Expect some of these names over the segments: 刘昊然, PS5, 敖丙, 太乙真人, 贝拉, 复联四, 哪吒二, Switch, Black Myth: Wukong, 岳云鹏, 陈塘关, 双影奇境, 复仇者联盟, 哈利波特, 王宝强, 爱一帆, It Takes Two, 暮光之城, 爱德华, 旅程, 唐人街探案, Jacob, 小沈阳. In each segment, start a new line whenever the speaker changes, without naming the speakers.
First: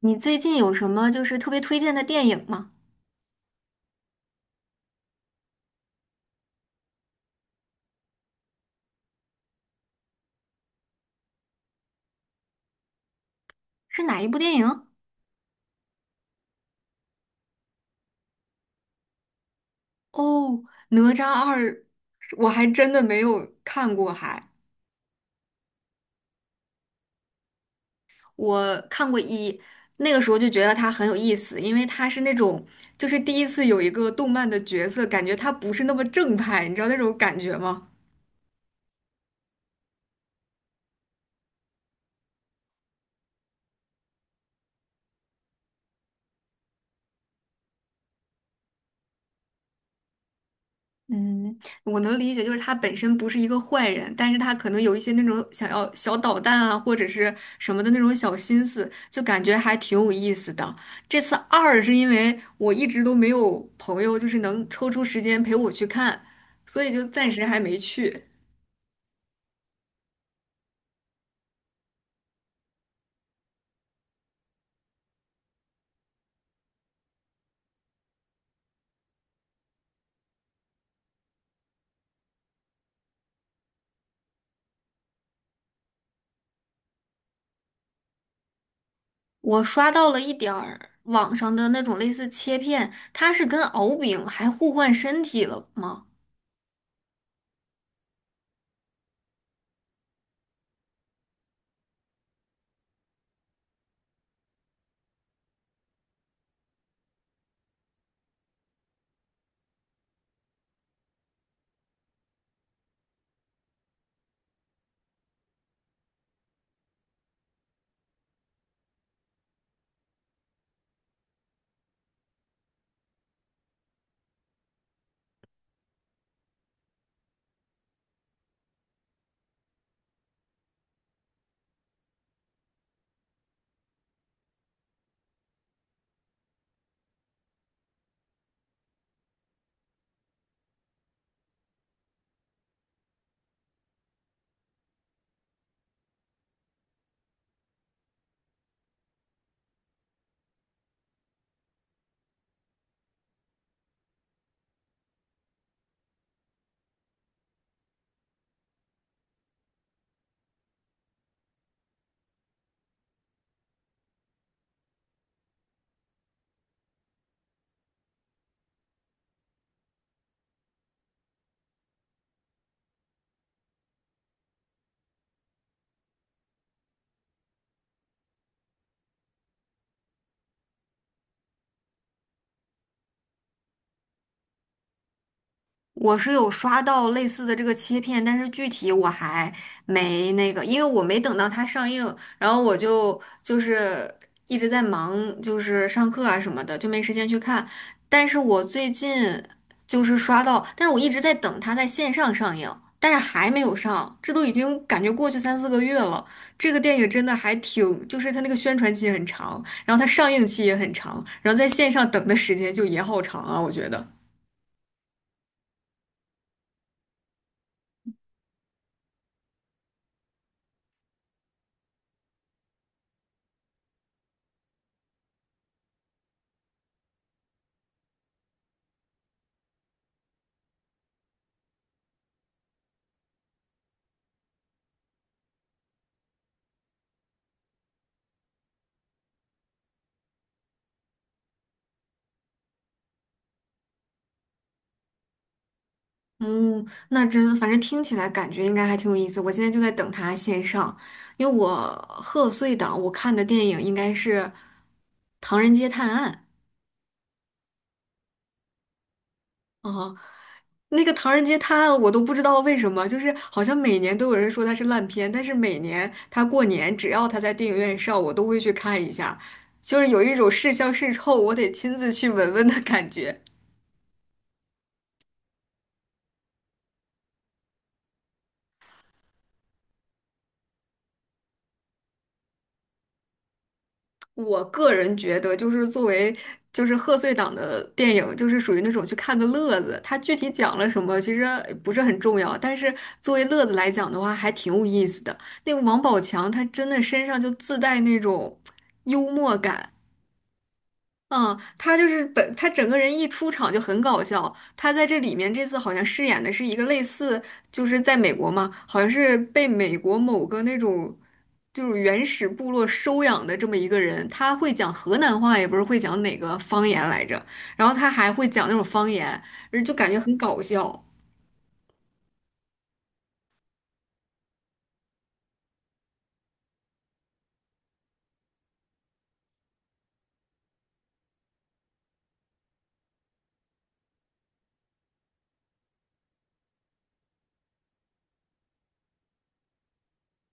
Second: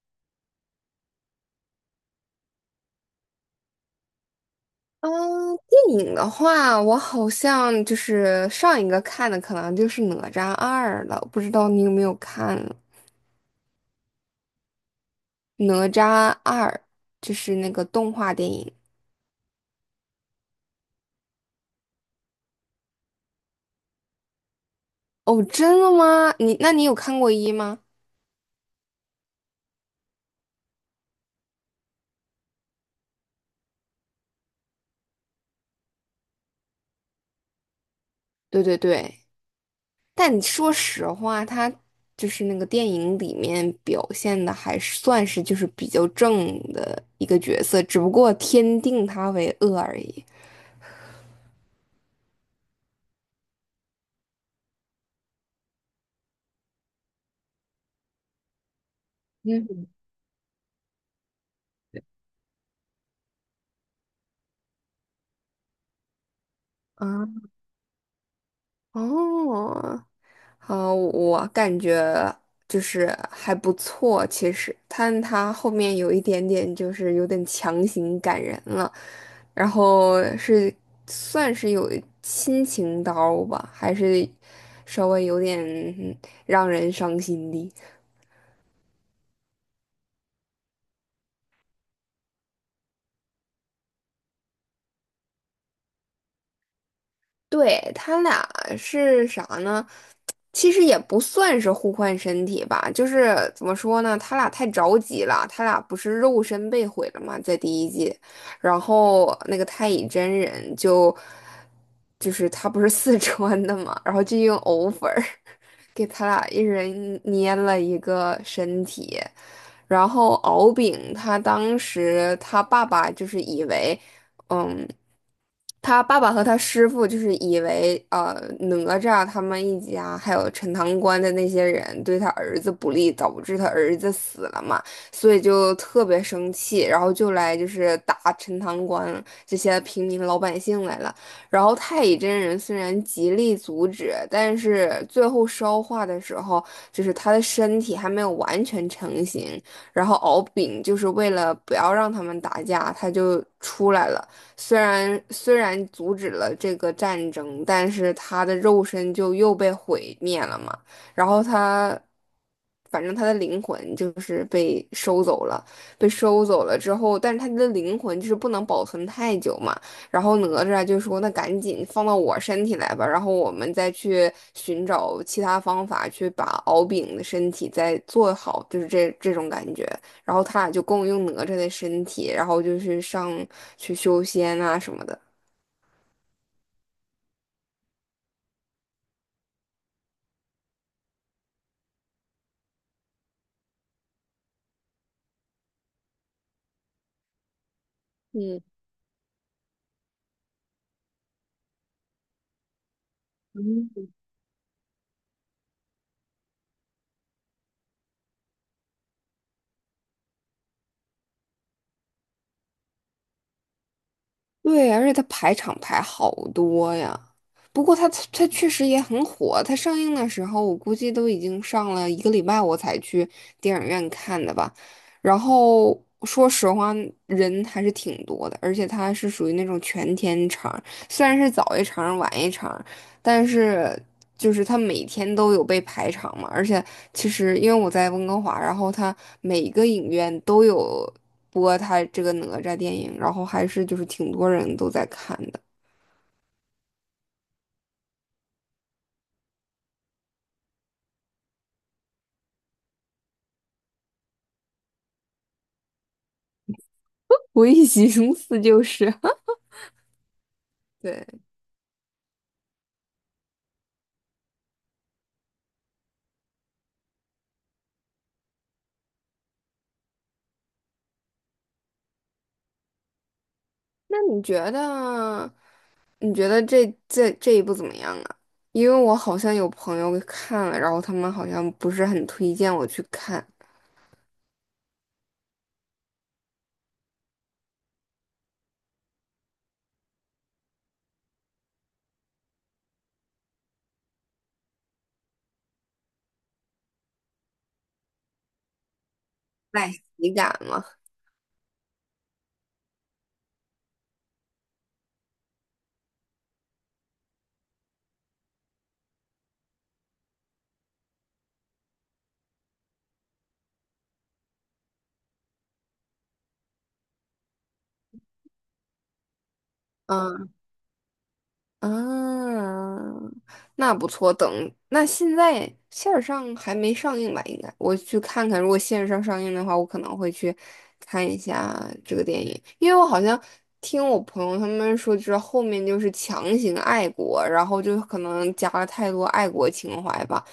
你最近有什么就是特别推荐的电影吗？
嗯，电影的话，我好像就是上一个看的可能就是《哪吒二》了，不知道你有没有看
是哪一部电影？
《哪吒二》，就是那个动画电影。
哦，《哪吒二》，我还真的没有看过还，
哦，真的吗？你那你有看过一吗？
我看过一，那个时候就觉得它很有意思，因为它是那种就是第一次有一个动漫的角色，感觉它不是那么正派，你知道那种感觉吗？
对对对，但你说实话，它就是那个电影里面表现的还是算是就是比较正的一个角色，只不过天定他为恶而已。
嗯，我能理解，就是他本身不是一个坏人，但是他可能有一些那种想要小捣蛋啊，或者是什么的那种小心思，就感觉还挺有意思的。这次二是因为我一直都没有朋友，就是能抽出时间陪我去看，所以就暂时
啊，
还没去。
哦。嗯，我感觉就是还不错，其实，但他后面有一点点就是有点强行感人了，然后是算是有亲情刀吧，还是稍微有点嗯让人伤心的。
我刷到了一点儿网上的那种类似切片，它是跟敖丙还互换身体了吗？
对，他俩是啥呢？其实也不算是互换身体吧，就是怎么说呢？他俩太着急了，他俩不是肉身被毁了嘛，在第一季，然后那个太乙真人就是他不是四川的嘛，然后就用藕粉儿给他俩一人捏了一个身体，然后敖丙他当时他爸爸就是以为。嗯。他爸爸和他师傅就是以为哪吒他们一家还有陈塘关的那些人对他儿子不利，导致他儿子死了嘛，所以就特别生气，然后就来就是打陈塘关这些平民老百姓来了。然后太乙真人虽然极力阻止，但是最后烧化的时候，就是他的身体还没有完全成型，然后敖丙就是为了不要让他们打架，他就出来了。虽然阻止了这个战争，但是他的肉身就又被毁灭了嘛。然后他，反正他的灵魂就是被收走了，被收走了之后，但是他的灵魂就是不能保存太久嘛。然后哪吒就说：“那赶紧放到我身体来吧，然后我们再去寻找其他方法去把敖丙的身体再做好，就是这种感觉。”然后他俩就共用哪吒的身体，然后就是上去修仙啊什么的。
我是有刷到类似的这个切片，但是具体我还没那个，因为我没等到它上映，然后我就一直在忙，就是上课啊什么的，就没时间去看。但是我最近就是刷到，但是我一直在等它在线上上映，但是还没有上，这都已经感觉过去三四个月了。这个电影真的还挺，就是它那个宣传期很长，然后它上映期也很长，然后在线上等的时间就也好长啊，我觉得。
对，而且他排场排好多呀。不过他确实也很火，他上映的时候我估计都已经上了一个礼拜，我才去电影院看的吧。然后说实话，人还是挺多的，而且它是属于那种全天场，虽然是早一场晚一场，但是就是他每天都有被排场嘛，而且其实因为我在温哥华，然后他每个影院都有播他这个哪吒电影，然后还是就是挺多人都在看的。
嗯，那反正听起来感觉应该还挺有意思。我现在就在等它线上，因为我贺岁档我看的电影应该是《唐人街探案》。
我一寻思就是
哦，那个
对，
《唐人街探案》我都不知道为什么，就是好像每年都有人说它是烂片，但是每年它过年只要它在电影院上，我都会去看一下，就是有一种是香是臭，我得亲自去闻闻的感觉。
那你觉得你觉得这一部怎么样啊？因为我好像有朋友看了，然后他们好像不是很推荐我去看，
我个人觉得，就是作为就是贺岁档的电影，就是属于那种去看个乐子。它具体讲了什么，其实不是很重要，但是作为乐子来讲的话，还挺有意思的。那个王宝强，他真的身上就自带那种幽默感，
赖喜感嘛。
嗯，他就是他整个人一出场就很搞笑。他在这里面这次好像饰演的是一个类似，就是在美国嘛，好像是被美国某个那种就是原始部落收养的这么一个人。他会讲河南话，也不是会讲哪个方言来着，然后他还会讲那种方言，就感觉很
嗯
搞笑。
啊，那不错。等那现在线上还没上映吧？应该我去看看。如果线上上映的话，我可能会去看一下这个电影，因为我好像听我朋友他们说，就是后面就是强行爱国，然后就可能加了太多爱国情怀吧，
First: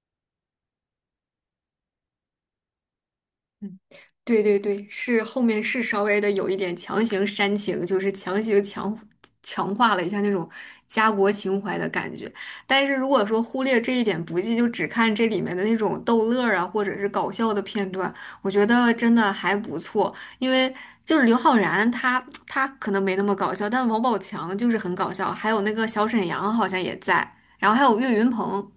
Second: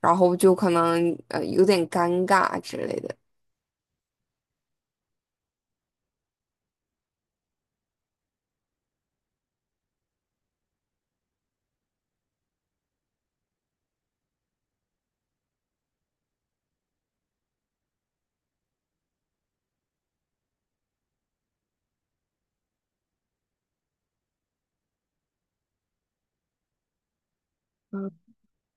然后就可能有点尴尬之类的。
嗯，对对对，后面是稍微的有一点强行煽情，就是强行强化了一下那种家国情怀的感觉。但是如果说忽略这一点不计，就只看这里面的那种逗乐儿啊，或者是搞笑的片段，我觉得真的还不错。因为就是刘昊然他可能没那么搞笑，但王宝强就是很搞笑，还有那个小沈阳好像也在，然后还有
嗯，
岳云鹏。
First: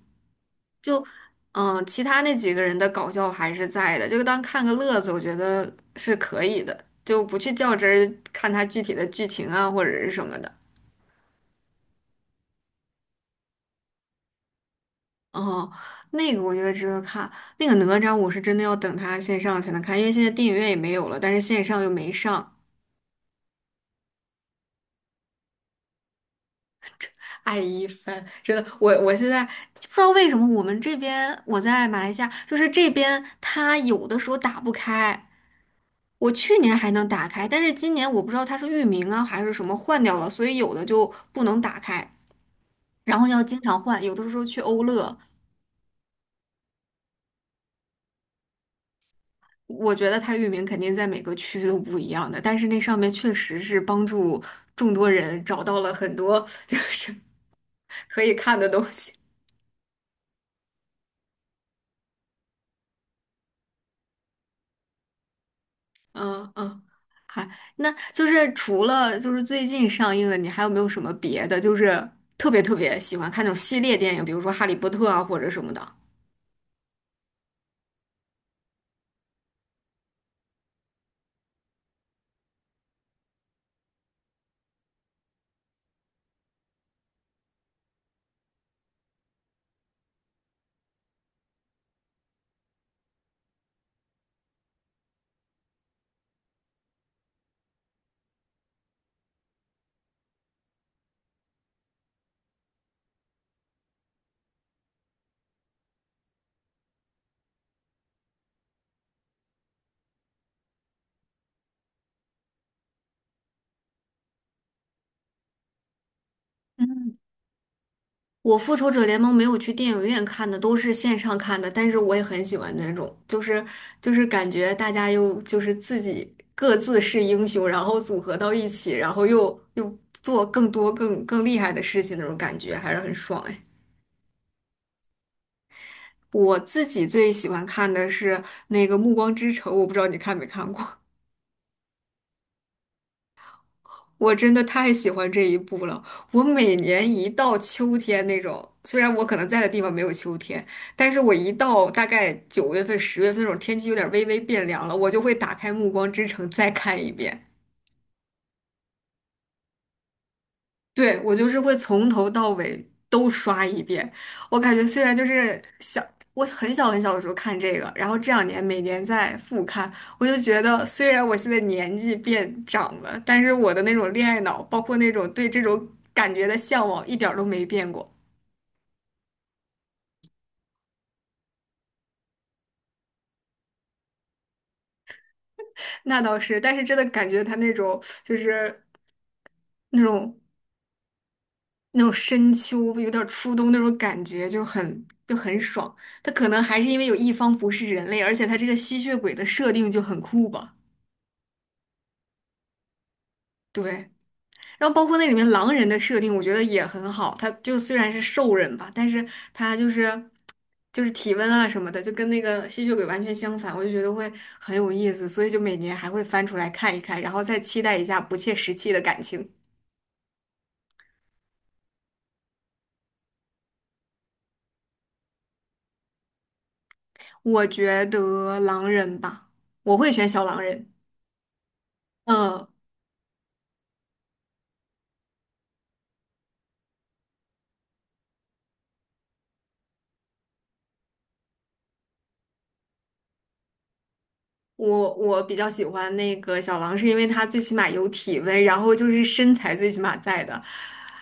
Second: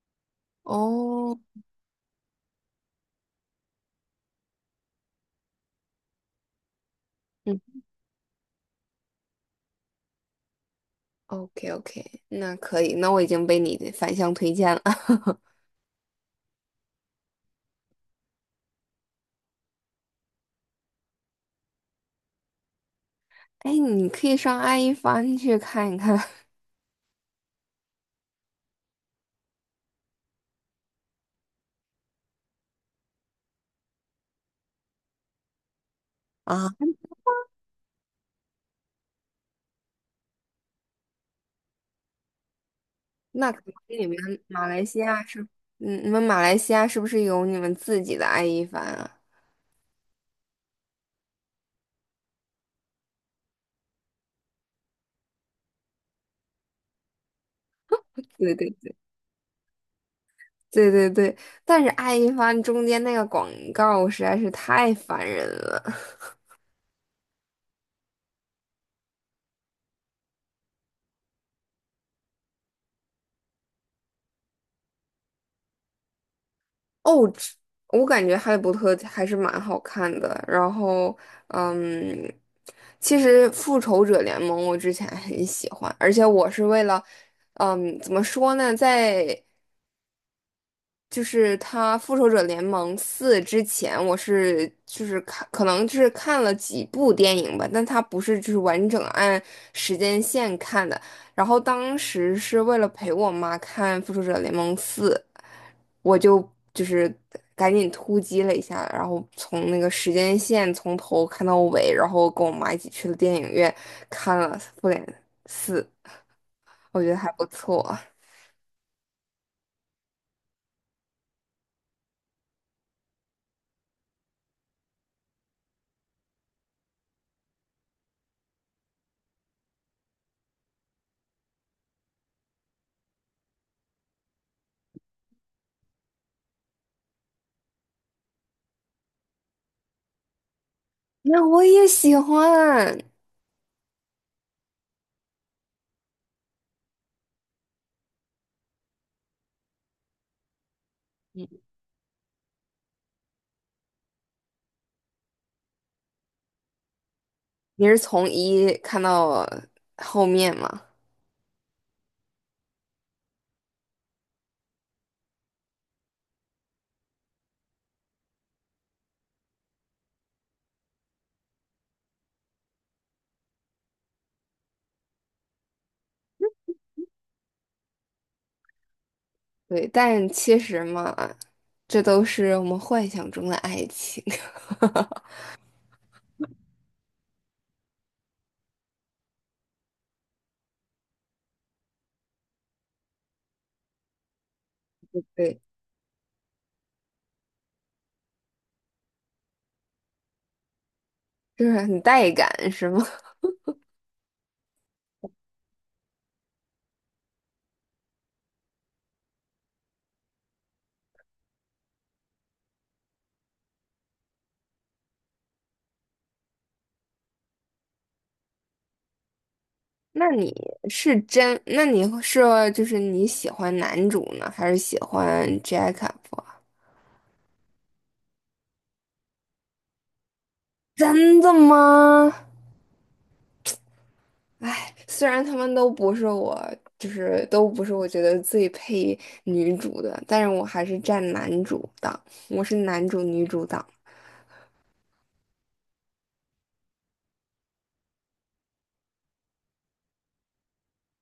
就
哦，
其他那几个人的搞笑还是在的，就当看个乐子，我觉得是可以的，就不去
嗯
较真儿看他具体的剧情啊或者是什么的。
，OK OK，那可以，那我已经被你的反向推荐了。
哦，那个我觉得值得看，那个哪吒我是真的要等他线上才能看，因为现在电影院也没有了，但是线上又没上。
哎，你可以上爱一帆去看一看。
爱一番，真的，我现在不知道为什么我们这边我在马来西亚，就是这边它有的时候打不开。我去
啊。
年还能打开，但是今年我不知道它是域名啊还是什么换掉了，所以有的就不能打开，然后要
那
经
可能
常换。
你
有
们
的时候去
马
欧
来西
乐，
亚是，嗯，你们马来西亚是不是有你们自己的爱一帆啊？
我觉得它域名肯定在每个区都不一样的，但是那上面确实是帮助众多人找到了很多 就是可以
对
看的
对
东
对
西。
对对对，但是爱一帆中间那个广告实在是太烦人了。
嗯嗯，还那就是除了就是最近上映的，你还有没有什么别的？就是特别特别喜欢看那种系列电影，比如说《哈利波特》啊或者什么的。
哦，这我感觉《哈利波特》还是蛮好看的。然后，嗯，其实《复仇者联盟》我之前很喜欢，而且我是为了，嗯，怎么说呢，在就是他《复仇者联盟四》之前，我是就是看，可能就是看了几部电影吧，但它不是就是完整按时间线看的。然后当时是为了陪我妈看《复仇者联盟四》，我就是赶紧突击了一下，然后从那个时间线从头看到尾，然后跟我妈一起去了电影院看了《复联四》，我觉
嗯。
得还不错。
我《复仇者联盟》没有去电影院看的，都是线上看的，但是我也很喜欢那种，就是感觉大家又就是自己各自是英雄，然后组合到一起，然后又做更多更厉害的事情那种感觉，还是很爽哎。我自己最喜欢看的是那个《暮光之城》，我不知道你看没看过。
那我也喜欢。
我真的太喜欢这一部了。我每年一到秋天那种，虽然我可能在的地方没有秋天，但是我一到大概九月份、十月份那种天气有点微微变凉了，我就会打开《暮光之城》再看一遍。
你是从一看到后面嘛？
对，我就是会从头到尾都刷一遍。我感觉虽然就是小，我很小很小的时候看这个，然后这两年每年在复看，我就觉得虽然我现在年纪变长了，但是我的那种恋爱脑，包括那种对这种感觉的向往，一点儿都没变过。
对，但其实嘛，这都是我们幻想中的爱情。
那倒是，但是真的感觉他那种就是那种。那种深秋，有点儿初冬那种感觉，就很 就很
对，
爽。它可能还是因为有一方不是人类，而且它这个吸血鬼的设定就很酷吧？
就是很带感，是吗？
对，然后包括那里面狼人的设定，我觉得也很好。他就虽然是兽人吧，但是他就是体温啊什么的，就跟那个吸血鬼完全相反，我就觉得会很有意思，所以就每年还会翻出来看一看，然后再期待一下不切实际的感情。
那你是真？那你是就是你喜欢男主呢，还是喜欢 Jacob？啊
我觉得狼人吧，我会选小狼人。
真的吗？
嗯。
哎，虽然他们都不是我，就是都不是我觉得最配女主的，但是我还是站男主党，我是男主女主党。
我比较喜欢那个小狼，是因为他最起码有体温，然后就是身材最起码在的。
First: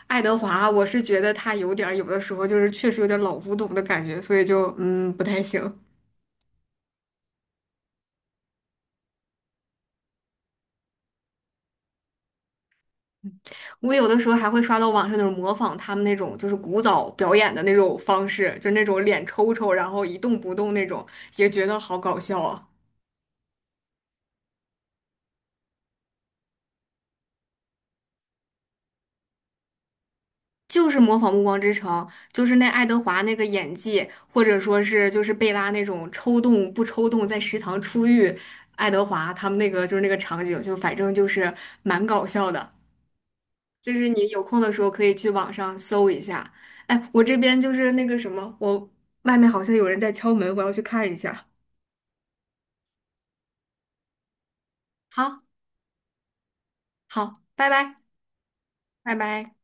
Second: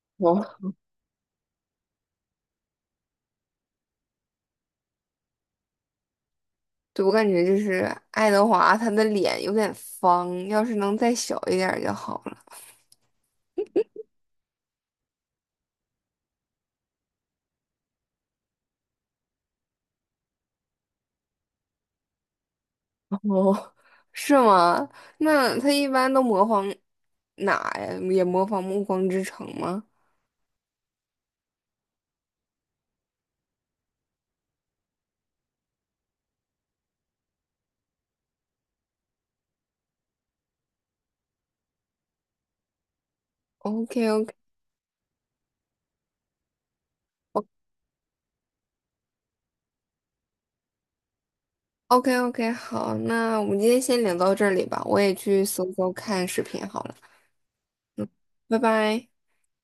爱德
哦
华，我是觉得他有点儿有的时候就是确实有点儿老古董的感觉，所以就不太行。
对，我感觉就是爱德华，他的脸有点方，要是能再小一点儿就好了。
我有的时候还会刷到网上那种模仿他们那种就是古早表演的那种方式，就那种脸抽抽，然后一动不动那种，也觉得好搞笑啊。
哦，是吗？那他一般都模仿哪呀？也模仿《暮光之城》吗
就是模仿《暮光之城》，就是那爱德华那个演技，或者说是就是贝拉那种抽动不抽动，在食堂出狱，爱德华他们那个就是那个场景，就反正就是蛮搞笑的。就
？OK
是你
OK
有空的时候可以去网上搜一下。哎，我这边就是那个什么，我外面好像有人在敲门，我要去看一下。
OK OK，好，那我们今天先聊到这里吧，我也
好，
去搜搜看视频好了，
好，拜拜，
拜拜。
拜拜。